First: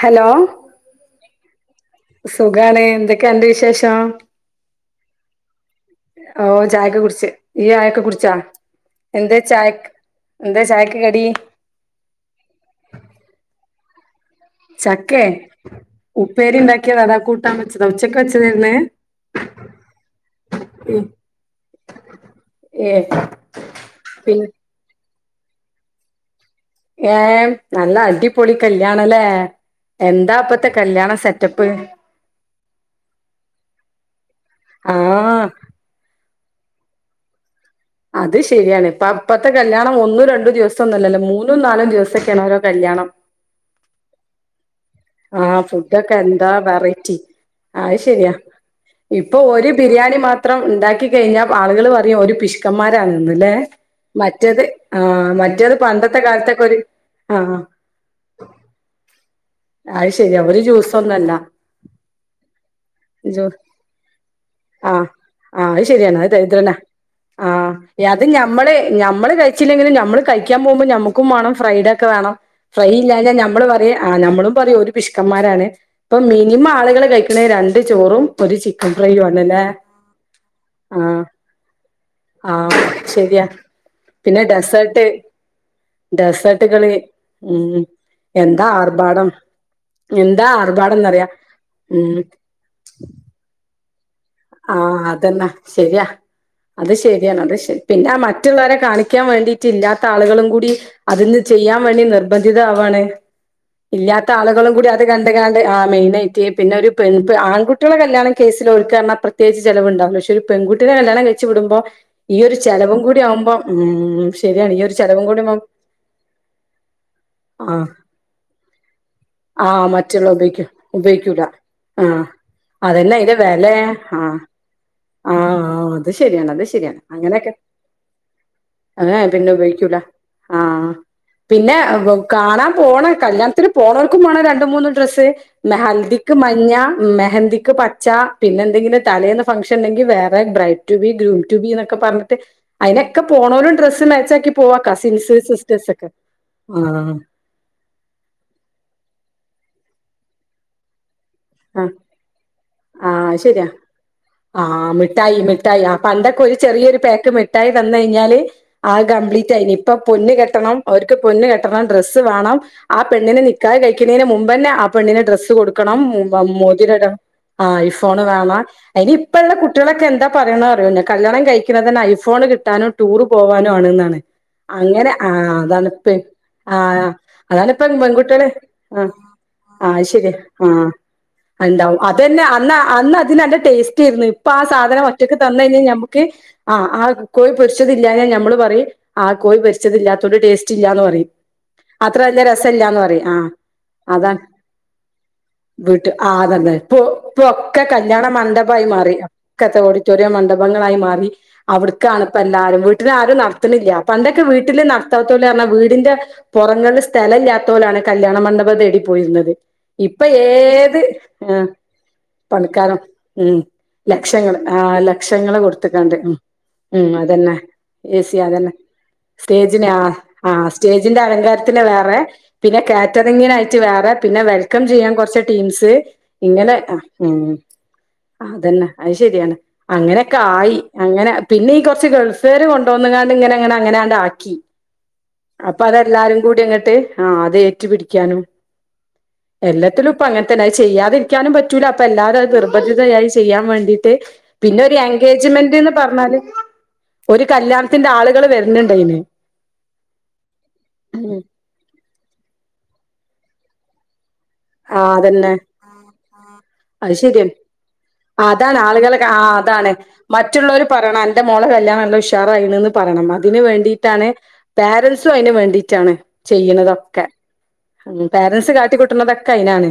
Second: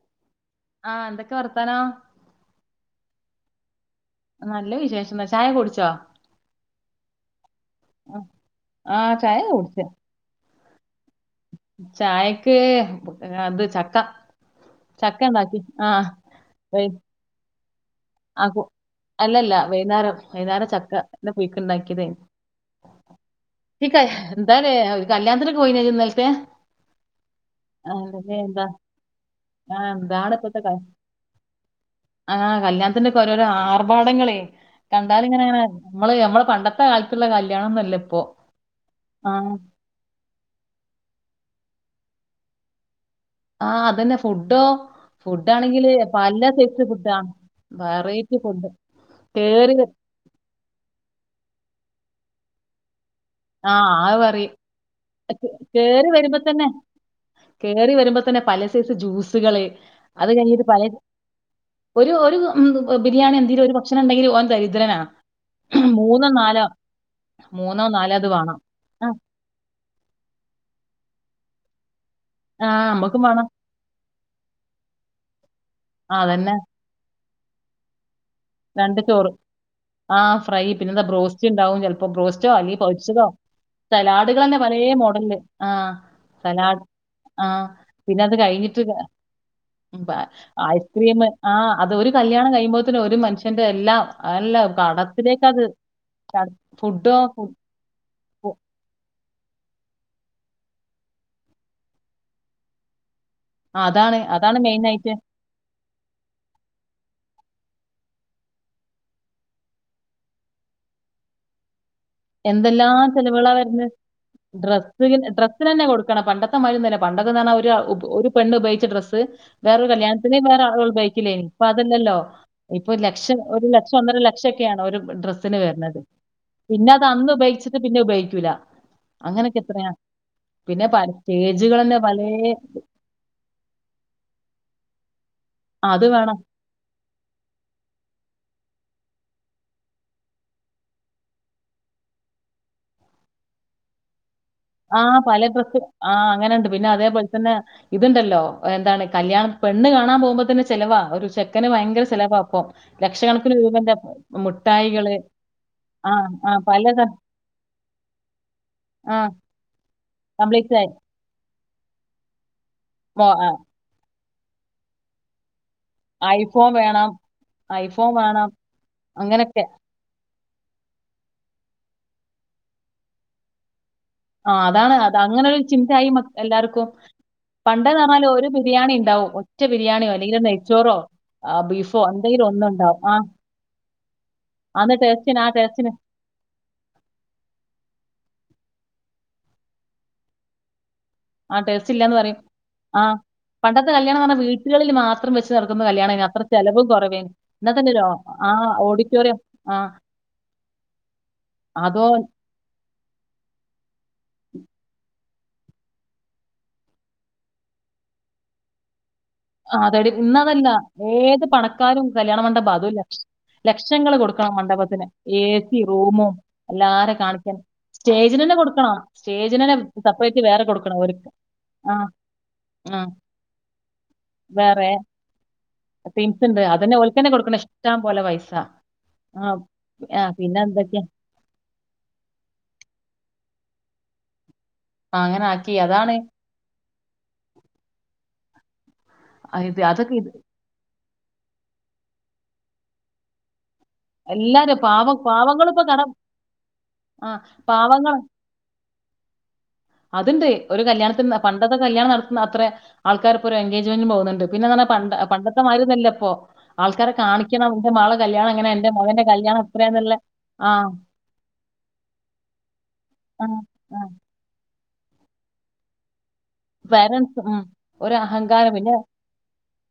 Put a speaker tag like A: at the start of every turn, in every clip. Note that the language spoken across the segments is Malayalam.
A: ഹലോ
B: ആ എന്തൊക്കെ വർത്താനോ?
A: ക്കെണ്ട് വിശേഷം?
B: നല്ല വിശേഷാണ്. ചായ കുടിച്ചാ?
A: ഓ ചായക്കെ കുടിച്ച്, ഈയ് ചായക്കെ കുടിച്ചാ?
B: ആഹ്
A: എന്താ
B: ചായ കുടിച്ച്
A: ചായക്ക്? എന്താ ചായക്ക് കടി
B: ചായക്ക് അത് ചക്ക ചക്ക
A: ചക്കേ?
B: ഉണ്ടാക്കി ആഹ്
A: ഉപ്പേരീണ്ടാക്കിയതാ അതാ കൂട്ടാൻ വച്ച
B: ആ കൂ, അല്ലല്ല, വൈന്നേരം വൈന്നേരം
A: ഉം.
B: ചക്കൻ്റെ പുയുക്ക് ഉണ്ടാക്കിയതേന്.
A: ഏ
B: നീ
A: പിന്നെ
B: [unintelligible] കല്യാണത്തിന് പോയില്ലേ ഇന്നലത്തെ?
A: ങേ
B: ആ,
A: നല്ല
B: എന്തൊക്കെ
A: അടിപൊളി
B: എന്താ
A: കല്യാണല്ലേ!
B: ആഹ് എന്താണ്
A: എന്താ ഇപ്പത്തെ കല്യാണം സെറ്റപ്പ്
B: ആഹ് കല്യാണത്തിന് ഓരോരോ ആർഭാടങ്ങളെ
A: ആ
B: കണ്ടാല് ഇങ്ങനെ നമ്മളെ പണ്ടത്തെ കാലത്ത് ഉള്ള കല്യാണ
A: അത് ശരിയാണ് ഇപ്പൊ ഇപ്പത്തെ കല്യാണം ഒന്നും രണ്ടും ദിവസംഒന്നുമല്ലല്ലോ മൂന്ന് മൂന്നും നാലും ദിവസൊക്കെയാണ് ഓരോ കല്യാണം
B: ആഹ അതന്നെ ഫുഡോ
A: ആഹ
B: ഫുഡാണെങ്കില്
A: ഫുഡൊക്കെ
B: പല
A: എന്താ
B: സൈസ്
A: വെറൈറ്റി
B: ഫുഡാ
A: അത് ശരിയാ
B: വെറൈറ്റി ഫുഡ്
A: ഇപ്പൊ ഒരു
B: കേറി വ
A: ബിരിയാണി മാത്രം ഉണ്ടാക്കി കഴിഞ്ഞാൽ ആളുകൾ പറയും ഓര് പിശുക്കൻമാരാണ് ല്ലേ
B: ആഹ് അത് പറയും
A: മറ്റേത് ആ മറ്റേത്
B: കേറി
A: പണ്ടത്തെ
B: വരുമ്പോ
A: കാലത്തൊക്കെ
B: തന്നെ
A: ഒരു ആഹ്
B: കേറി വരുമ്പോ തന്നെ പല സൈസ് ജ്യൂസുകള്
A: അത് ശരി ഒരു
B: കഴിഞ്ഞിട്ട് പല
A: ജ്യൂസ് ഒന്നും അല്ല
B: ഒരു ഒരു ബിരിയാണി എന്തെങ്കിലും ഒരു ഭക്ഷണം ഉണ്ടെങ്കിൽ ഓൻ
A: ആഹ്
B: ദരിദ്രനാണ്
A: ആഹ് അത് ശരിയണ് അത് ദരിദ്രന
B: മൂന്നോ നാലോ അത് വാ
A: നമ്മള് നമ്മള് കഴിച്ചില്ലെങ്കിൽ നമ്മള് കഴിക്കാൻ പോകുമ്പോ നമുക്കും വേണം ഫ്രൈഡ ഒക്കെ വേണം
B: ആഹ്
A: ഫ്രൈ
B: നമ്മക്കും
A: ഇല്ലാഞ
B: വേണം
A: നമ്മള് പറയും ആ നമ്മളും ഒരു പിഷ്ക്കന്മാരാണ്
B: ആ
A: ഇപ്പൊ
B: അതന്നെ
A: മിനിമം ആളുകൾ കഴിക്ക്ണെ രണ്ട് ചോറും ഒരു ചിക്കൻ ഫ്രൈ ആണല്ലേ
B: ആ ഫ്രൈ പിന്നെന്താ
A: ആഹ്
B: ബ്രോസ്റ്റ് ഉണ്ടാവും ചിലപ്പോ ബ്രോസ്റ്റോ അല്ലേ
A: ആഹ്
B: പൊരിച്ചതോ
A: ശരിയാ പിന്നെ
B: സലാഡുകൾ തന്നെ പലേ
A: ഡെസേർട്ട്
B: മോഡല് ആ സലാഡ്
A: ഡെസേർട്ടുകള്
B: ആഹ
A: ഉം
B: പിന്നെ അത്
A: എന്താ
B: കഴിഞ്ഞിട്ട്
A: ആർഭാടം എന്താ
B: ഐസ്ക്രീം
A: ആർഭാടംന്നറിയാ
B: ആ അതൊരു
A: ഉം
B: കല്ല്യാണം കഴിയുമ്പോത്തനെ ഒരു മനുഷ്യന്റെ എല്ലാം അല്ല
A: ആഹ
B: കടത്തിലേക്ക്
A: അതന്നെ
B: അത്
A: ശരിയാ അത്
B: ഫുഡോ
A: ശരിയാണ് അത് പിന്നെ ആ മറ്റുള്ളവരെ കാണിക്കാൻ വേണ്ടിട്ടിറ്റ് ഇല്ലാത്ത ആളുകളും കൂടി അതൊന്ന് ചെയ്യാൻ വേണ്ടി നിർബന്ധിത ആവാണ്
B: അതാണ്
A: ഇല്ലാത്ത
B: അതാണ്
A: ആളുകളും
B: മെയിൻ
A: കൂടി അത്
B: ആയിട്ട്
A: കണ്ട് കാണ്ട് ആ മെയിനായിട്ട് പിന്നെ ഒരു ആൺകുട്ട കുട്ടള കല്യാണം കേസിൽ ഓൽക്ക് പറഞ്ഞ പ്രത്യേകിച്ച് ചിലവുണ്ടാവില്ല പക്ഷെ ഒരു പെൺകുട്ടിയെ കല്യാണം കയിച് വിടുമ്പോ ഈ ഒരു
B: എന്തെല്ലാ
A: ചെലവും കൂടി
B: ചെിലവളാ
A: ആവുമ്പോ
B: വരന്ന്
A: ഉം ശരിയാണ് ഈ ഒരു ചെലവും കൂടി ആവുമ്പം
B: ഡ്രസ്സിന് തന്നെ കൊടുക്കണ പണ്ടത്തെ മാതിരി അല്ല പണ്ടൊക്കെ പറഞ്ഞാ
A: ആഹ്
B: ഒരു പെണ്ണ് ഉപയോഗിച്ച ഡ്രസ്സ് വേറൊ
A: ആഹ് മറ്റുള്ള
B: കല്യാണത്തിന് വേറെ
A: ഉപയോഗിക്കും
B: ആളുകൾ ഉയോഗിക്കില്ലേ
A: ഉപയോഗിക്കൂല
B: ഇപ്പൊ അതല്ലല്ലോ
A: ആഹ്
B: ഇപ്പൊ ഒരു
A: അതന്നെ അയിന്റെ
B: ലക്ഷം
A: വെലെ
B: ഒന്നര
A: ആഹ്
B: ലക്ഷം ഒകെ ആണ് ഒരു ഡ്രെസ്സിന്ന്
A: ആഹ്
B: വരുന്നത്
A: അത് ശരിയാണ് അത് ശരിയാണ്
B: അത് അന്ന്
A: അങ്ങനെയൊക്കെ
B: ഉപയോഗിച്ചിട്ട് പിന്നെ ഉപയോഗിക്കൂല അങ്ങനെയൊക്കെ എന്തിനാ
A: ആഹ പിന്നെ കാണാൻ പോണ കല്യാണത്തിന് പോണവർക്കും വേണം രണ്ട് മൂന്ന് ഡ്രസ്
B: അത് വേണം
A: ഹൽദിക്ക് മഞ്ഞ മെഹന്തിക്ക് പച്ച പിന്നെ എന്തെങ്കിലും തലേന്ന് ഫങ്ക്ഷന് ഉണ്ടെങ്കിൽ വേറെ തലേന്ന് bride to be groom to be എന്നൊക്കെ പറഞ്ഞിട്ട് അതിനൊക്കെ പോണോലും ഡ്രസ്സ് മാച്ചാക്കി പോവാ
B: ആഹ്
A: കസിൻസ്
B: പല ഡ്രസ്
A: സിസ്റ്റേഴ്സ് ഒക്കെ
B: ആ അങ്ങനെുണ്ട് പിന്നെ
A: ആഹ്
B: അതേപോലെ തന്നെ ഇതുണ്ടല്ലോ എന്താണ് കല്യാണം പെണ് കാൻകുമ്പോൾ തന്നെ ചെലവാ ഒരു ചെക്കന്
A: ആഹ്
B: ഭയങ്കര ചെലവാ ഇപ്പൊ
A: ആഹ്
B: ലക്ഷക്കണക്കിന്
A: ശരിയാ
B: രൂപന്റെ
A: ആഹ്
B: മുഠായികള്
A: മിഠായി മിഠായി
B: ആ
A: പണ്ടൊക്കെ
B: ആ
A: ഒരു
B: പല
A: ചെറിയൊരു
B: ത-
A: പാക്ക് മിട്ടായി തന്ന് കഴിഞ്ഞാല് അത്
B: ആ
A: കംപ്ലീറ്റ് ആയിനി ഇപ്പൊ പൊന്ന്
B: കംപ്ലീറ്റ്
A: കെട്ടണം
B: ആയി
A: അവർക്ക് പൊന്ന കെട്ടണം ഡ്രസ്സ് വേണം ആ
B: മോ-
A: പെണ്ണിനെ
B: ആ,
A: നിക്കാഹ് കഴിക്കുന്നതിന് മുമ്പ് പിന്നെ ആ പെണ്ണിനെ ഡ്രസ്സ് കൊടുക്കണം
B: ഐഫോൺ വേണം
A: മോതിരം ആ ഐഫോണ് വേണം അതിന് ഇപ്പോഴത്തെ
B: അങ്ങനെയൊക്കെ.
A: കുട്ടികളൊക്കെ എന്താ പറയണേ അറിയോ കല്യാണം കഴിക്ക പിന്നെ തന്നെ ഐഫോൺ കിട്ടാനും ടൂറ് പോവാനും ആണെന്നാണ്
B: ആ അതാണ് അത് അങ്ങനെ ഒരു ചിന്തായി എല്ലാവർക്കും
A: ആഹ്
B: പണ്ട്
A: അതാണിപ്പം
B: പറഞ്ഞാൽ
A: പെൺകുട്ടികള്
B: ഒരു ബിരിയാണി
A: ആഹ്
B: ഉണ്ടാവ ഒറ്റ
A: ആഹ്
B: ബിരിയാണിയോ
A: ശരി
B: അല്ലെങ്കിൽ
A: ആഹ്
B: നെയ്ച്ചോറോ ബീഫോ
A: അതന്നെ
B: എന്തെങ്കിലും ഒന്നും ഉണ്ടാവും. ആ
A: അന്ന് അതിന് നല്ല ടേസ്റ്റ് ഏർന്ന ടേസ്റ്റ് ആായിരുന്നു ഇപ്പൊ ആ
B: അന്ന്
A: സാധനം ഒറ്റക്ക്
B: ടേസ്റ്റിന് ആ
A: തന്ന് കഴിഞ്ഞാൽ
B: ടേസ്റ്റിന്
A: നമുക്ക് ആഹ് ആ കോഴി പൊരിച്ചതില്ലാഞാ നമ്മള് പറയും ആ കോഴി പൊരിച്ചത് ഇല്ലാത്തോണ്ട് ടേസ്റ്റ് ഇല്ല പറയും
B: ആ ടേസ്റ്റ് ഇല്ലാന്ന്
A: അത്ര
B: പറയും.
A: വലിയ രസല്ല
B: ആഹ്
A: പറയും ആ
B: പണ്ടത്തെ കല്യാണം പറഞ്ഞാ
A: അതാണ്
B: വീട്ടുകളിൽ മാത്രം വെച്ച് നടക്കുന്ന
A: വീട്ട്
B: കല്യാണേനു
A: ആ
B: അത്ര ചെലവും
A: ഇപ്പൊ
B: കുറവേനു. ഇന്നത്തെ
A: ഇപ്പൊക്കെ
B: ഇണ്ടല്ലോ
A: കല്യാണ
B: ആ
A: മണ്ഡപമായി മാറി
B: ഓഡിറ്റോറിയം
A: എല്ലാം
B: ആഹ്
A: ഓഡിറ്റോറിയം മണ്ഡഭം ങ്ങളായി മാറി
B: അതോ
A: അവിടുക്കാണ് ഇപ്പോ എല്ലാരും വീട്ടിന്ന് ആരും നടത്തുന്നില്ല പണ്ടൊക്കെ വീട്ടിൽ നിന്ന് [unintelligible] വീടിന്റെ പുറങ്ങളില് സ്ഥലം ഇല്ലാത്തോരാണ് കല്യാണ മണ്ഡപം തേടി പോയിരുന്നത്, ഇ
B: അതെടി
A: ഇപ്പൊ
B: ഇന്നതല്ല
A: ഏത്
B: ഏത്
A: ആ
B: പണക്കാരും കല്യാണ മണ്ഡപം അതും
A: പണിക്കാരും
B: ലക്ഷ
A: ഉം
B: കൊടുക്കണം
A: ലക്ഷങ്ങള് ആ ല
B: മണ്ഡപത്തിന് എ
A: ലക്ഷങ്ങള്
B: സി
A: കൊടുത്തക്കണ്ട്
B: റൂമും
A: ഉം ഉം
B: എല്ലാരെ
A: അതന്നെ
B: കാണിക്കാൻ
A: ഏ സി
B: സ്റ്റേജിനന്നെ
A: അതന്നെ,
B: കൊടുക്കണം സ്റ്റേജിനന്നെ
A: സ്റ്റേജിന് ആ
B: സെപ്പറേറ്റ്
A: ആ
B: വേറെ കൊടുക്കണം
A: സ്റ്റേജിന്റെ
B: ഓര്ക്ക്
A: അലങ്കാരത്തിന്
B: ആഹ്
A: വേറെ, പിന്നെ
B: ആഹ്
A: കാറ്ററിങ്ങിനായിട്ട് വേറെ, പിന്നെ വെൽക്കം
B: വേറെ
A: ചെയ്യാൻ കുറച്ച് ടീംസ് സ്
B: ടീംസ് ഇണ്ട്
A: ഇങ്ങനെ
B: അതന്നെ
A: അ
B: ഓൽക്കന്നെ
A: ഹും
B: കൊടുക്കണം ഇഷ്ടം പോലെ പൈസ
A: അതന്നെ അത് ശരിയാണ്,
B: ആഹ് ആഹ്
A: അങ്ങനൊക്കെ
B: പിന്നെ
A: ആയി ഹ്
B: എന്തൊക്കെയാ
A: അങ്ങനെ പിന്നെ ഈ കുറച്ച് ഗൾഫ്കാര് കൊണ്ടോന്നെങ്ങാണ്ടിങ്ങനങ്ങനാണ്ടാക്കി.
B: ആ, അങ്ങനെ ആക്കി
A: അപ്പൊ
B: അതാണ്
A: അതെല്ലാരും കൂടി അങ്ങോട്ട് ആ അത് ഏറ്റ്പിടിക്കാനും
B: ആ, ഇത്
A: എല്ലാത്തിലും
B: അതൊക്കെ
A: ഇപ്പ
B: ഇത്
A: അങ്ങന തന്നെ, അത് ചെയ്യാതിരിക്കാനും പറ്റൂല അപ്പൊ എല്ലാരും അത് നിർബന്ധിതയായി ചെയ്യാൻ വേണ്ടി ന്നട്ട് പിന്നെ
B: എല്ലാരും
A: ഒരു
B: പാവം പാവങ്ങളിപ്പോ
A: എൻഗേജ്മെന്റ്ന്ന്
B: കട
A: പറഞ്ഞാല്
B: ആഹ്
A: ഒരു കല്യാണത്തിന്റെ ആളുകൾ വരുന്നുണ്ട് അയിന്
B: അത്ണ്ട് ഒരു കല്യാണത്തിന് പണ്ടത്തെ കല്യാണം നടത്തുന്ന അത്ര ആൾക്കാർ ഇപ്പോ ഒരു എൻഗേജ്മെന്റിന് പോകുന്നുണ്ട് പിന്നെന്ന്
A: ആഹ്
B: പറ്ഞ്ഞാ
A: അതന്നെ
B: പണ്ടത്തെ മാതിരി ഒന്നുല്ല ഇപ്പോ ആൾക്കാരെ
A: അത് ശരിയാണ്
B: കാണിക്കണം എന്റെ മളെ കല്യാണം അങ്ങനെ
A: അതാണ്
B: എന്റെ
A: ആളുകളെ
B: മകന്റെ
A: ആ
B: കല്യാ
A: അതാണ് മറ്റുള്ളവര് പറയണം എന്റെ മോളെ കല്യാണമല്ലോ ഉഷാറായിണ്ന്ന് പറയണം
B: ആഹ്
A: അതിന് വേണ്ടിയിട്ടാണ് പോരന്റ്സും അയിന് വേണ്ടിട്ടാണ് ചെയ്യ്ണതൊക്കെ
B: പേരൻസ് ഉം ഒരു
A: ഉം
B: അഹങ്കാരം
A: പോരന്റ്സ്
B: പിന്നെ
A: കാട്ടിക്കൂട്ട്ണ തൊ ക്കെ അയ്നാണ്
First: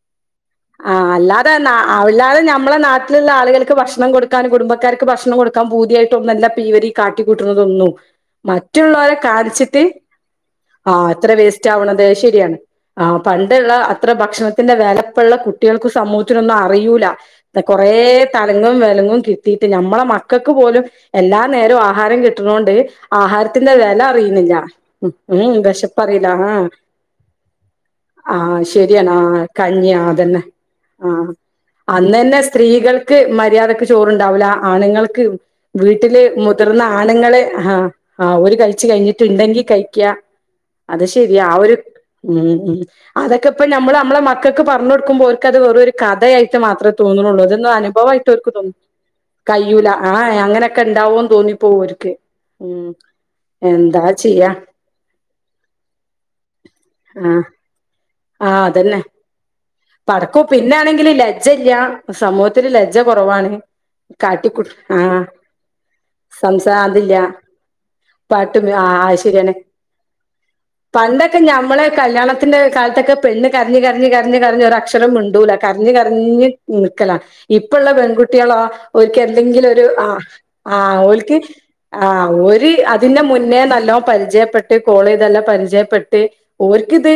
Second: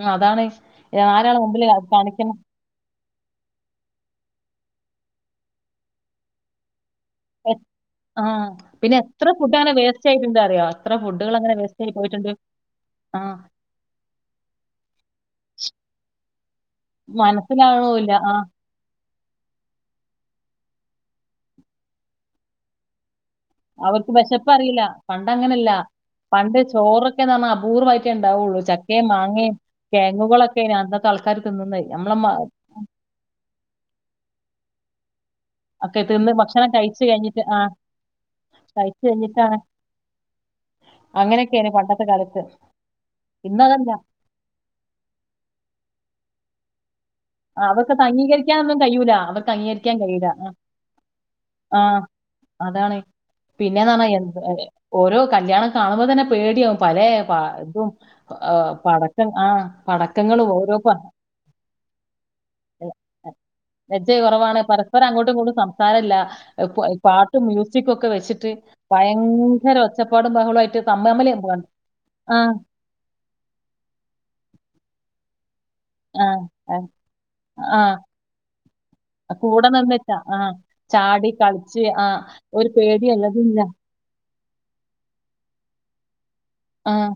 B: ഉം അതാണ്
A: ആ
B: ആരാണ്
A: അല്ലാതെ
B: മുമ്പിൽ കാണിക്കുന്ന
A: അല്ലാതെ നമ്മളെ നാട്ടിലുള്ള ആളുകൾക്ക് ഭക്ഷണം കൊടുക്കാൻ കുടുംബ ക്കാർക്ക് ഭക്ഷണം കൊടുക്കാൻ പൂതിയായിട്ടുംന്നല്ലീവര് കാട്ടിക്കൂട്ടുന്നതൊന്നു
B: ആഹ് പിന്നെ
A: മറ്റുള്ളവരെ
B: എത്ര ഫുഡ് അങ്ങനെ
A: കാണിച്ചിട്ട്
B: വേസ്റ്റ് ആയിട്ടുണ്ട് അറിയോ
A: ആ എത്ര
B: ഫുഡുകൾ അങ്ങനെ
A: വേസ്റ്റ്
B: ആയി
A: ആവണം
B: പോയിട്ടുണ്ട്
A: ശരിയാണ് ആ
B: ആഹ്
A: പണ്ട് അത്ര ഭക്ഷണത്തിന്റെ വെല ഇപ്പളള കുട്ടിയോൾക്ക് സമൂഹത്തിനും ഒന്നും അറീയൂല കൊറേ
B: മനസ്സിലാവണൂല്ല ആ മനസ്സിലാകണമില്ല.
A: തലങ്ങൾ വ ലങ്ങും കിട്ടീട്ട് ഞമ്മള മക്കൾക്ക് പോലും എല്ലാ നേരവും ആഹാരം കിട്ട്ണോണ്ട് ആഹാരത്തിന്റെ വെല
B: അവർക്ക്
A: അറീണില്ല
B: വിശപ്പറിയില്ല
A: ഉം
B: പണ്ടങ്ങനല്ല
A: വിശപ്പ് അറീല്ല
B: പണ്ട് ചോറൊക്കെന്ന് പറഞ്ഞാ അപൂർവമായിട്ടേ
A: ആ ആ
B: ഉണ്ടാവുള്ളൂ ചക്കയും
A: ശരിയാണ്
B: മാങ്ങയും
A: കഞ്ഞിയാ അതന്നെ
B: കിഴങ്ങുകളൊക്കെ ഇനി
A: ആ
B: അന്നത്തെ ആൾക്കാർ തിന്നുന്നത് നമ്മളെ മ-
A: അന്നന്നെ സ്ത്രീകൾക്ക് മര്യാദക്ക് ചോറ്ണ്ടാവില്ല ആണുങ്ങൾക്ക്
B: ഒക്കെ
A: വീട്ടില്
B: തിന്ന് ഭക്ഷണം
A: മുതിർന്ന
B: കഴിച്ചു
A: ആണുങ്ങള്
B: കഴിഞ്ഞിട്ട് ആ
A: ഹാ ആ ഓല് കഴിച്ച്
B: കഴിച്ചു കഴിഞ്ഞിട്ടാണ്
A: കഴിഞ്ഞിട്ട്ണ്ടെങ്കി കഴിക്കാ അത് ശെരി ആ
B: അങ്ങനെയൊക്കെയാണ്
A: ഒരു
B: പണ്ടത്തെ
A: ഉം
B: കാലത്ത്
A: ഉം അതൊക്കെപ്പോ
B: ഇന്നതല്ല
A: നമ്മള് നമ്മളെ മക്കൾക്ക് പറഞ്ഞു കൊടുക്കുമ്പോ ഓര്ക്കത് വെറൊരു കഥയായിട്ട് മാത്രം തോന്ന്ണൊള്ളൂ
B: ആ,
A: തന്നും
B: അവർക്ക് അത്
A: അനുഭവമായിട്ട് ഓര്ക്ക് തോന്നും
B: അംഗീകരിക്കാനൊന്നും കഴിയൂല അവർക്ക്
A: കയ്യൂലാ
B: അംഗീകരിക്കാൻ
A: ആ
B: കഴിയൂല
A: അങ്ങനെയൊക്കെ ഉണ്ടാവോന്ന് തോന്നിപ്പോ
B: ആ ആ,
A: ഓര്ക്ക് ഉം
B: അതാണ് പിന്നെന്ന്
A: എന്താ
B: പറഞ്ഞാ
A: ചെയ്യാ
B: എ ഓരോ കല്യാണം കാണുമ്പോ തന്നെ പേടിയാവ പല പ ഇതും
A: ആ അതന്നെ
B: പടക്കം ആ
A: പടക്കൂ
B: പടക്കങ്ങളും ഓരോ പ-
A: പിന്നൊണെങ്കില് ലജ്ജല്ല സമൂഹത്തിൽ ലജ്ജ കുറവാണ്
B: ലജ്ജ കുറവാണ്
A: കാട്ടിക്കു ആ
B: പരസ്പരം അങ്ങോട്ടും ഇങ്ങോട്ടും സംസാരം ഇല്ല
A: സംസാ അതില്ല
B: പാട്ടും മ്യൂസിക്കും ഒക്കെ വെച്ചിട്ട്
A: പാട്ടും ആ അത് ശരിയാണ്
B: ഭയങ്കര ഒച്ചപ്പാടും ബഹളായിട്ട് തമ്മ് തമ്മില് [unintelligible] ആ
A: ക്ക് പെണ്ണ് കരഞ്ഞ് കരഞ്ഞ് കരഞ്ഞ് കരഞ്ഞ് ഒരു അക്ഷരം മിണ്ടൂലാ കര്ഞ്ഞ്
B: ആഹ്
A: കര്ഞ്ഞ്
B: ആഹ്
A: നിക്കലാ ഇപ്പള്ള
B: ആഹ്
A: പെൺകുട്ടിയോളോ ഓല്ക്ക്
B: കൂടെ
A: എന്തെങ്കിലും ഒരു
B: നിന്ന്
A: ആ
B: ച ആഹ്
A: ആ
B: ചാടി
A: ഓല്ക്ക്
B: കളിച്ച്
A: ആ
B: ആഹ്
A: ഒരു അതിന്റെ
B: പേടിയുള്ളതില്ല.
A: മുന്നേ നല്ലോ ണം പരിചയപ്പെട്ട് കോള് ചെയ്ത് നല്ല പരിചയപ്പെട്ട്
B: ആഹ്
A: ഓർക്കിത്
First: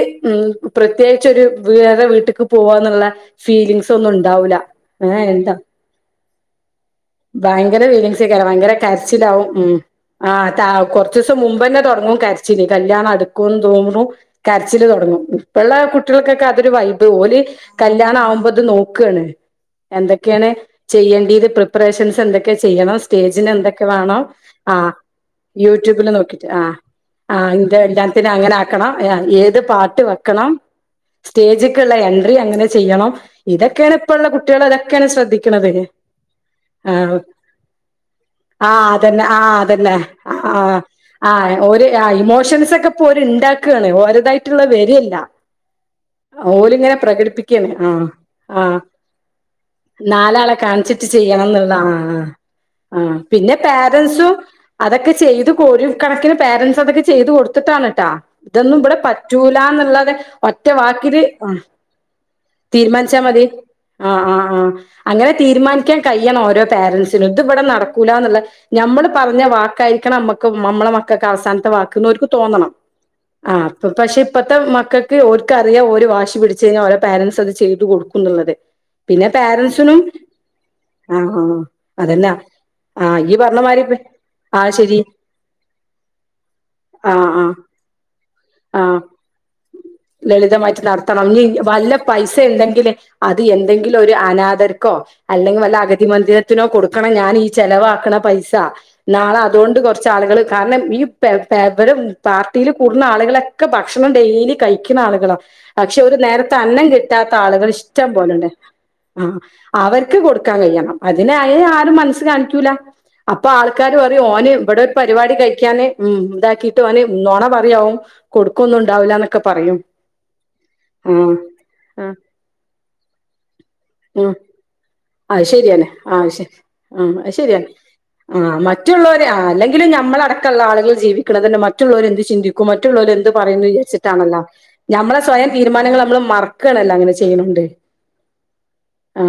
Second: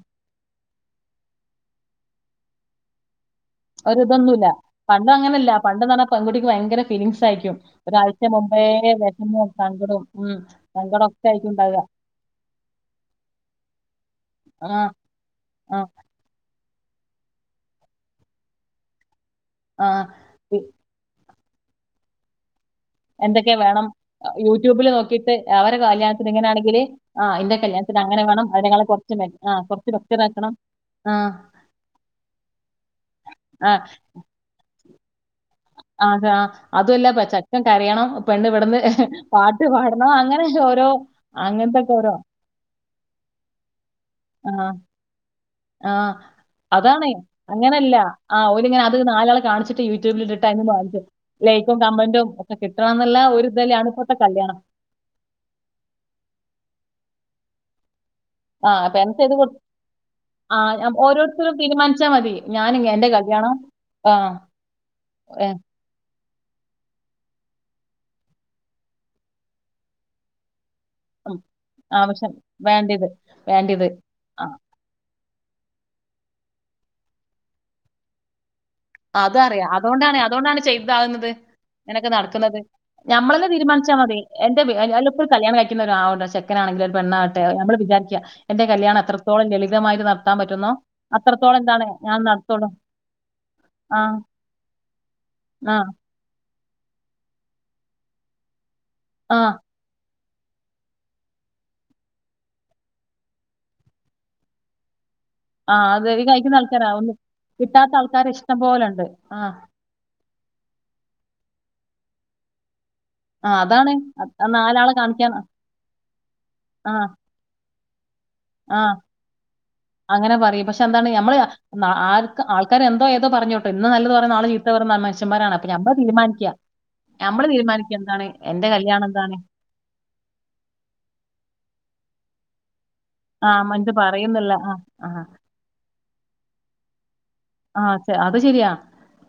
A: പ്രത്യേകിച്ച് ഒരു വേറെ വീട്ട്ക്ക് പോവാന്ന്ള്ള ഫീലിങ്സ് ഒന്നും
B: ഒരിതൊന്നുല്ല.
A: ഉണ്ടാവൂല്ല
B: പണ്ട്
A: ഏ
B: അങ്ങനല്ല.
A: എന്താ
B: പണ്ടെന്ന് പറഞ്ഞാ പെൺകുട്ടിക്ക് ഭയങ്കര ഫീലിംഗ്സ് ആയിരിക്കും.
A: ഭയങ്കര ഫീലിംഗ്
B: ഒരാഴ്ച
A: സേ ക്കാരാം
B: മുമ്പേ
A: ഭയങ്കര കരച്ചിലാവും
B: വിഷമവും
A: ഉം
B: സങ്കടവും
A: ആ
B: ഉം സങ്കടൊക്കെ
A: കൊറച്ചൂസം
B: ആയിരിക്കും
A: മുമ്പന്നെ
B: ഉണ്ടാവുക.
A: തൊടങ്ങും കരച്ചില് കല്യാണം അടു ക്കുതൂമ്പും കരച്ചിൽ
B: ആഹ്
A: തൊടങ്ങും ഇപ്പള്ള
B: ആഹ്
A: കുട്ടികൾക്കൊക്കെ അതൊരു വൈബ് ഓല് കല്യാണ ആവുമ്പോത് നോക്കാണ്
B: ആഹ്
A: എന്തൊക്കെയാണ്
B: പി
A: ചെയ്യേണ്ടത് പ്രിപ്പറേഷൻസ് എന്തൊക്കെ ചെ യ്യണം സ്റ്റേജിൽ എന്തൊക്കെ വേണം ആ
B: യൂട്യൂബില് നോക്കിയിട്ട് അവരെ
A: യൂടുബിൽ
B: കല്യാണത്തിന്
A: നോക്കിട്ട് ആ
B: ഇങ്ങനെയാണെങ്കില്
A: ആ
B: ഇന്റെ
A: ന്റെ
B: കല്യാണത്തിന്
A: കല്യാണ്ത്തിന്
B: വേണം
A: അങ്ങനെ
B: അതിനേക്കാളും
A: ആക്കണം
B: കുറച്ച് മെ ആ
A: ഏത്
B: കുറച്ച്
A: പാട്ട്
B: ബെറ്റർ
A: വെക്കണം
B: ആക്കണം ആ
A: സ്റ്റേജക്ക്ള്ള എൻട്രി എങ്ങനെ ചെയ്യണം ഇതെക്കെയാണ് ഇപ്പളള കുട്ടിയോള് അതൊക്കൊയാണ് ശ്രദ്ധി
B: അതെ അതു അല്ല ചെക്കൻ കരയണം പെണ്ണ് ഇവിട്ന്ന് പാട്ട് പാടണം അങ്ങനെ
A: ആ
B: ഓരോ
A: ആ
B: അങ്ങനത്തെ
A: ഓര്
B: ഒക്കെ
A: ആ
B: ഓരോ
A: ഇമോഷൻസൊക്കെ പോല് ഇണ്ടാക്കാണ്
B: ആ
A: ഓര്തായിട്ടുള്ള വെ ര്നില്ല
B: ആ
A: ഓലിങ്ങനെ
B: അതാണ്
A: പ്രകടിപ്പിക്കാണ് ആ
B: അങ്ങനല്ല
A: ആ
B: ഓരിങ്ങനെ അത് നാലാളെ കാണിച്ചിട്ട് യൂട്യൂബിൽ ഇട്ടിട്ട് അതിന്
A: നാലാളെക്കാ
B: വാങ്ങിച്ചു
A: കാണിച്ചിട്ട് ചെയ്യണന്ന് ള്ള
B: ലൈക്കും
A: ആ
B: കമന്റും ഒക്കെ കിട്ടണം
A: ആ
B: എന്നുള്ള ഒരു
A: പിന്നെ
B: ഇതല്ലാണ് ഇപ്പോഴത്തെ
A: പാരന്റ്സും
B: കല്യാണം
A: അതൊക്കെ ചെയ്ത് കൊ ഒരു കണക്കിന് പാരന്റ്സ് ഇതൊക്കെ ചെയ്ത് കൊടുത്ത്ട്ടാണ് ട്ടോ
B: ആ
A: തൊന്നും ഇബടെ
B: അപ്പൊ എനിക്ക് ഇത്
A: പറ്റൂ
B: കൊടു-
A: ലാന്നുള്ളാത്
B: ആ
A: ഒറ്റ
B: ഞാൻ-
A: വാക്കില്
B: ഓരോരുത്തരും തീരുമാനിച്ചാ മതി ഞാൻ ഇങ്ങ- എന്റെ
A: തീരുമാനിച്ചാ മതി
B: കല്യാണം
A: ആ ആ ആ അങ്ങനെ തീരുമാനിക്കാൻ കയ്യണം ഓരോ പാരന്റ്സിനും ഇത് ഇബടെ നടക്കൂലന്ന്ള്ള നമ്മള് പറ്ഞ്ഞ വാക്കായിരിക്കണം നമ്മക്ക് നമ്മളെ മക്കക്ക്
B: ആ
A: അവസാനത്തെ വാക്കുന്നോർക്ക്
B: ആവശ്യം
A: തോന്നണം
B: വേണ്ടിയത്
A: ആ
B: വേണ്ടിയത്
A: പക്ഷെ
B: ആ
A: ഇപ്പഴത്തെ മക്കൾക്ക് ഓർക്കറിയാം ഓര് വാശി പിടിച്ച് കഴിഞ്ഞാ ഓരെ പാരൻറ്സ് അത് ചെയ്തു കൊടുക്കുന്നുള്ളത്
B: അതറിയാം അതുകൊണ്ടാണ് അതുകൊണ്ടാണ് ചെയ്താകുന്നത്
A: ആഹ് ആഹ്
B: ഇങ്ങനൊക്കെ
A: അതന്നെ
B: നടക്കുന്നത്
A: ആഹ് ഇയ്യ്
B: ഞമ്മളെല്ലാം
A: പറഞ്ഞ
B: തീരുമാനി
A: മാരി
B: ച മതി എന്റെ
A: ആഹ് ശരി
B: [unintelligible] കല്യാണം കഴിക്കുന്ന ഒരു ചെക്കനാണെങ്കിലും ഒരു
A: ആഹ്
B: പെണ്ണാകട്ടെ
A: ആഹ്
B: നമ്മൾ വിചാരിക്കുക എൻറെ കല്യാണം
A: ആഹ്
B: എത്രത്തോളം ലളിതമായിട്ട് നടത്താൻ പറ്റുന്നോ
A: ലളിതമായിട്ട് നടത്തണം ഇനി
B: അത്രത്തോളം എന്താണ് ഞാൻ നടത്തോളൂ
A: എന്തെങ്കിലിൽ ഒരു അനാഥർക്കോ അല്ലെങ്കിൽ
B: ആ
A: വല്ല അഗതിമന്ദിര ത്തിനോ കൊടുക്കണം ഞാൻ ഈ ചെലവാക്കണ പൈസ നാളെ
B: ആ
A: അതുകൊണ്ട് കുറച്ച് ആളുകൾ കാരണം ഈ [unintelligible] പാർട്ടിയിൽ കൂടുന്ന ആളുകളെ തൊക്കെ ഭക്ഷണം ഡെയിലി കഴിക്കുന്ന ആളുകള
B: ആ
A: പക്ഷെ
B: അത്
A: ഒരു
B: ഈ
A: നേരത്തെ
B: കഴിക്കുന്ന
A: അന്നം
B: ആൾക്കാരാ ഒന്ന്
A: കിട്ടാത്ത ആളുകൾ
B: കിട്ടാത്ത
A: ഇഷ്ടം
B: ആൾക്കാര്
A: പോലണ്ട്
B: ഇഷ്ടം പോലെ ഉണ്ട്
A: ആഹ
B: ആ
A: അവർക്ക് കൊടുക്കാൻ കഴിയണം അതിനായി ആരും മനസ്സ് കാണിക്കൂല അപ്പൊ
B: ആ അതാണ്
A: ആൾക്കാര് പറയും ഓന്
B: അ-
A: ഇവിടെ ഒരു
B: നാലാളെ കാണിക്കാൻ
A: പരിപാടി കഴിക്കാന് ഉം ഇതാക്കിട്ട്
B: ആ
A: ഓന് നുണ പറയാവും കൊടുക്കൊന്നും
B: ആ
A: ഇണ്ടാവില്ല എന്നൊക്കെ പറ
B: അങ്ങനെ പറയും പക്ഷെ എന്താണ് നമ്മള്
A: ആഹ്
B: ആൾക്കാർ എന്തോ ഏതോ പറഞ്ഞോട്ടോ ഇന്ന് നല്ലത് പറയുന്ന നാളെ ചീത്ത ത് [unintelligible]
A: ആ ശെരിയാണ് ആ ആഹ
B: നമ്മള്
A: ശരിയാണ്
B: തീരുമാനിക്കുക എന്താണ്
A: ആഹ്
B: എന്റെ കല്യാണം
A: മറ്റുള്ളവര്
B: എന്താണ്
A: അല്ലെങ്കിലും ന മ്മളടക്കമുള്ള ആളുകൾ ജീവിക്കണത് തന്നെ മറ്റുള്ളവര് എന്ത്‌ ചി കും മറ്റുളോൽ എന്ത്
B: ആ
A: പറയുന്ന്
B: ഇത്
A: വിചാരിച്ചിട്ടാണല്ലോ
B: പറയുന്നില്ല ആ ആ
A: നമ്മളെ സ്വയം തീരുമാനങ്ങൾ നമ്മള് മറക്കണല്ലോ അങ്ങനെ ചെയ്യുമ്പോ
B: ആഹ അത് ശരിയാ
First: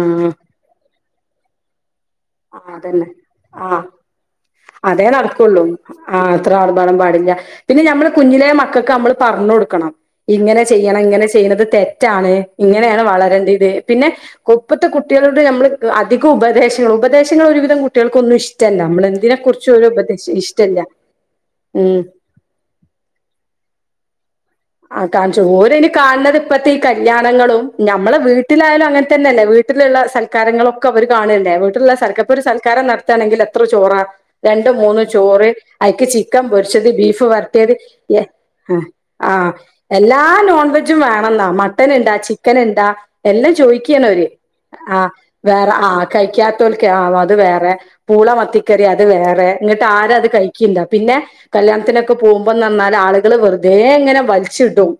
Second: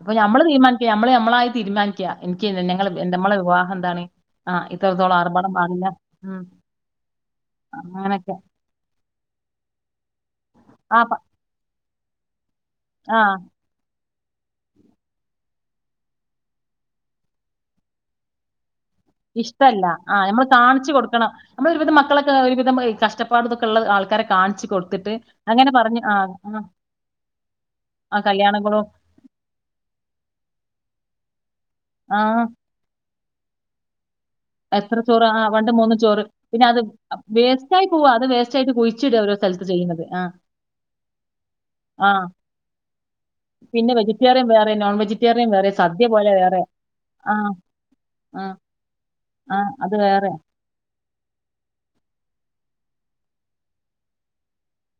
B: അപ്പൊ ഞമ്മള് തീരുമാനിക്ക നമ്മള് ഞമ്മളായി തീരുമാനിക്ക എനിക്ക് ഞങ്ങള് എന്ത മ്മളെ വിവാഹം എന്താണ് ആ
A: അതെ
B: ഇത്രത്തോളം ആർഭാടം
A: നടക്കുള്ളൂ
B: പാടില്ല
A: ആ
B: ഉം
A: അത്ര ആർഭാടം പാടില്ല പിന്നെ ഞമ്മള്
B: അങ്ങനൊക്കെ
A: കുഞ്ഞിലെ മക്കൾക്ക് നമ്മള് പറ പറഞ്ഞു കൊടുക്കണം ഇങ്ങനെ
B: ആ
A: ചെയ്യണം
B: പ
A: ഇങ്ങനെ ചെയ്യുന്നത് തെ തെറ്റാണ് ഇങ്ങനെയാണ്
B: ആ
A: വളരേണ്ടത് പിന്നെ ഇപ്പത്തെ കുട്ടികളോട് നമ്മള് അധികം ഉപദേശങ്ങൾ ഉപദേശങ്ങൾ ഒരുവിധം കുട്ടികൾകൊന്നും ഇഷ്ടല്ല നമ്മള് എന്തിനെ കുറിച്ചും
B: ഇഷ്ടമല്ല
A: ഒരു
B: ആ
A: ഉപദേശം
B: നമ്മള്
A: ഇഷ്ടല്ല
B: കാണിച്ചച്ച് കൊടുക്കണം നമ്മൾ ഒരുവിധ
A: ഉം
B: മക്കളൊക്കെ ഒരുവിധം കഷ്ടപ്പാടതൊക്കെ ഉള്ള ആൾക്കാരെെ
A: ആ കാണിച്ചു ഓരയിനും കാണുന്നത്
B: ആ
A: ഇപ്പത്തെ ഈ കല്യാണങ്ങളും ഞമ്മളെ
B: ആ
A: വീട്ടിലായാലും
B: കല്യാണങ്ങളും
A: അങ്ങനെ തന്നെല്ലേ വീട്ടിലുള്ള സൽക്കാരങ്ങളൊക്കെ അവര് കാണല്ലേ വീട്ടിലുള്ള
B: ആ
A: ഇപ്പൊ ഒരു സൽക്കാരം നടത്താണെങ്കിൽ എത്ര ചോറാ രണ്ട്
B: എത്ര
A: മൂന്ന്
B: ആ
A: ചോറ്
B: പണ്ട് മൂന്ന്
A: അയിക്ക്
B: ചോറ്
A: ചിക്കൻ
B: പിന്നെ അത്
A: പൊരിച്ചത് ബീഫ്
B: വേസ്റ്റ്
A: വരട്ടിയത്
B: ആയി പോവാ അത് വേസ്റ്റ് ആയിട്ട് കുഴിച്ചിട ഓരോ
A: ആ
B: സ്ഥലത്ത് ചെയ്യുന്നത് ആ
A: എല്ലാ നോൺ വെജും വേണന്നാ മട്ടൻ
B: ആ
A: ഇണ്ടാ ചിക്കൻ ഇണ്ടാ എല്ലാം
B: പിന്നെ
A: ചോദിക്കണ അവര്
B: വെജിറ്റേറിയൻ വേറെ നോൺ
A: ആ
B: വെജിറ്റേറിയൻ
A: വേറെ ആ
B: സദ്യ പോലെ വേറെ
A: കഴിക്കാതോൽക്ക അത്
B: ആ
A: വേറെ പൂള
B: ആ
A: മത്തിക്കറി അത് വേറെ
B: ആ
A: ഇന്നട്ട് ആരാ അത്
B: വേറെ
A: കഴിക്കണ്ട പിന്നെ കല്യാണത്തിനൊക്കെ പോകുമ്പോ ന്നർഞ്ഞാൽ ആളുകള് വെറുതെ അങ്ങനെ വലിച്ചിട്ടും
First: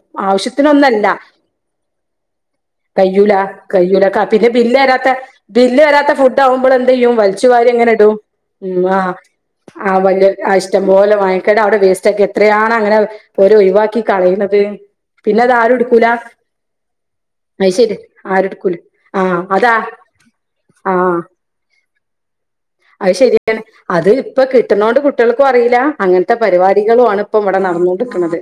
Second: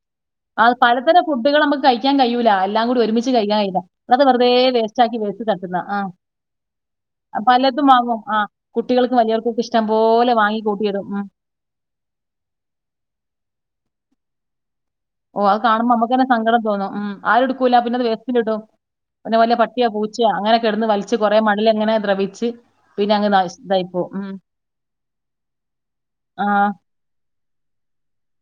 B: ആ
A: ആവശ്യത്തിനൊന്നല്ല
B: പലതരം ഫുഡുകൾ നമുക്ക് കഴിക്കാൻ കഴിയൂല എല്ലാം കൂടി ഒരുമിച്ച്
A: കയ്യൂല
B: കഴിക്കാൻ കഴിയില്ല
A: കയ്യൂല
B: അത് വെറുതെ
A: പിന്നെ
B: വേസ്റ്റ്
A: [unintelligible]
B: ആക്കി വേസ്റ്റ് തട്ടുന്ന
A: ബില്ല്
B: ആ
A: തരാത ഫുഡവുമ്പോ എന്തയ്യും വലിച്ചു വാരി
B: പലതും
A: അങ്ങനെ ഇടും
B: വാങ്ങും ആ
A: ആ
B: കുട്ടികൾക്കും വലിയവർക്കും ഇഷ്ടം
A: അ
B: പോലെ
A: ആ
B: വാങ്ങി
A: ഇഷ്ടം
B: കൂട്ടിയിടും
A: പോലെ
B: ഉം
A: വാങ്ങിക്കാണ്ട് അവിടെ വേസ്റ്റ് ആക്കി എത്രയാണ് അങ്ങനെ ഓര് ഒഴിവാക്കി കളയണ ത്
B: ഓ അത് കാണുമ്പോ നമുക്ക് തന്നെ സങ്കടം തോന്നും ഉം ആര്ടുക്കൂല
A: ശരി
B: പിന്ന അത്
A: ആരും
B: വേസ്റ്റിലിട്ടും
A: എടുക്കൂല
B: പിന്നെ
A: ആഹ്
B: വല്ല
A: അതാ
B: പട്ടിയോ പൂച്ചയ അങ്ങനെ കിടന്ന് വലിച്ച്
A: ആഹ്
B: കുറെ മണിലങ്ങനെ ദ്രവിച്ചു
A: അത് ശരിയാണ് അത് ഇപ്പൊ കിട്ടണോണ്ട് കുട്ടികൾക്കും അറിയില്ല അങ്ങനത്തെ
B: ആഹ്
A: പരിപാടികളു ആണ് ഇപ്പം ഇവിടെ നടനോണ്ടിക്കുന്നത്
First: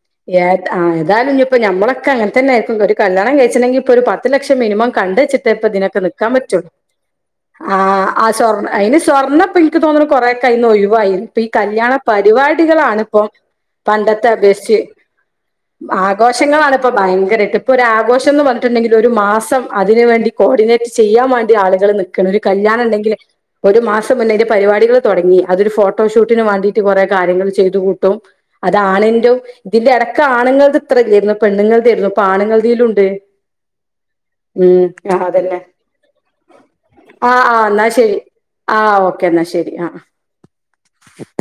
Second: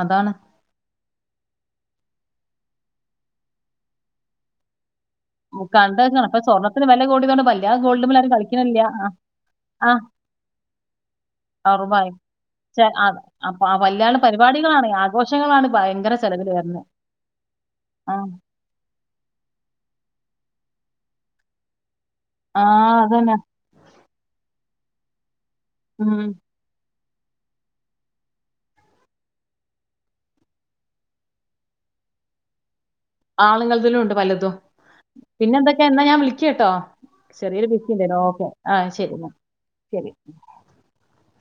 B: അതാണ്
A: ഏ ആ എന്തായാലും ഇപ്പോ നമ്മളൊക്കെ അങ്ങനെ തന്നെ ആയിരിക്കും ഒരു കല്യാണം കഴിച്ചണെങ്കിൽ ഇപ്പോ ഒരു പത്ത് ലക്ഷം മിനിമം കണ്ട വേച്ചിട്ടെ ഇപ്പ ഇതിനൊക്കെ
B: കണ്ട് വെക്കണം
A: നിക്കാൻ
B: ഇപ്പൊ
A: പറ്റു
B: സ്വർണ്ണത്തിന് വില കൂടിയതുകൊണ്ട് വല്ലാതെ ഗോൾഡുമ്മൽ ആരും കളിക്കണില്ല
A: അയ്ന് സ്വർണപ്പൊ ഇൻക്ക്
B: ആഹ്
A: തോനുണ് കൊറേ ഒക്കെ ഒഴിവായി ഇപ്പ കല്യാണ
B: ഉറപ്പായും ചെ അത്
A: പരിപാടികളാണിപ്പം
B: അപ്പൊ ആ വല്ലാണ്ട്
A: പണ്ടത്തെ അപേശിച്ച്
B: പരിപാടികളാണ് ആഘോഷങ്ങളാണ് ഭയങ്കര ചെലവില് വരുന്നത്
A: ആഘോഷങ്ങളാണ്പ്പം ഭയങ്കരായിട്ട് ഇപ്പൊ
B: ആഹ്
A: ഒരാഘോഷം എന്ന് പറ പറഞ്ഞിട്ടുണ്ടെങ്കിൽ ഒരു മാസം അതിന് വേണ്ടി കോർഡിനേറ്റ് ചെയ്യാൻ വേണ്ടി ആളുകൾ നിക്ക്ണ്ഒരു കല്യാണം
B: ആഹ്
A: ഉണ്ടെങ്കില്
B: അതന്നെ
A: ഒരു മാസം മുന്നേ ആയിന്റെ പരിപാടികൾ തുടങ്ങി അതൊരു
B: ഉം
A: ഫോട്ടോഷൂട്ടന് വാണ്ടീട്ട് കുറെ കാര്യങ്ങൾ ചെയ്ത് കൂട്ടും അതാണിന്റേം ഇതിന്റെ ഇടക്ക് ആണുങ്ങൾ ഇത്ര ഇലേയ്ന്നു പെണ്ണുങ്ങൾ തേയ്ന്നു പ്പാണ്ങ്ങൾ തീലുണ്ട്
B: ആളുങ്ങളതിലും ഉണ്ട് പലതും
A: ആ
B: പിന്നെ
A: അതന്നെ
B: എന്തൊക്കെ എന്നാ ഞാൻ വിളിക്ക ട്ടോ
A: ആ ആ എന്നാ ശരി ആ ഓക്കെ
B: എന്നാ
A: എന്നാൽ ശരി ആ.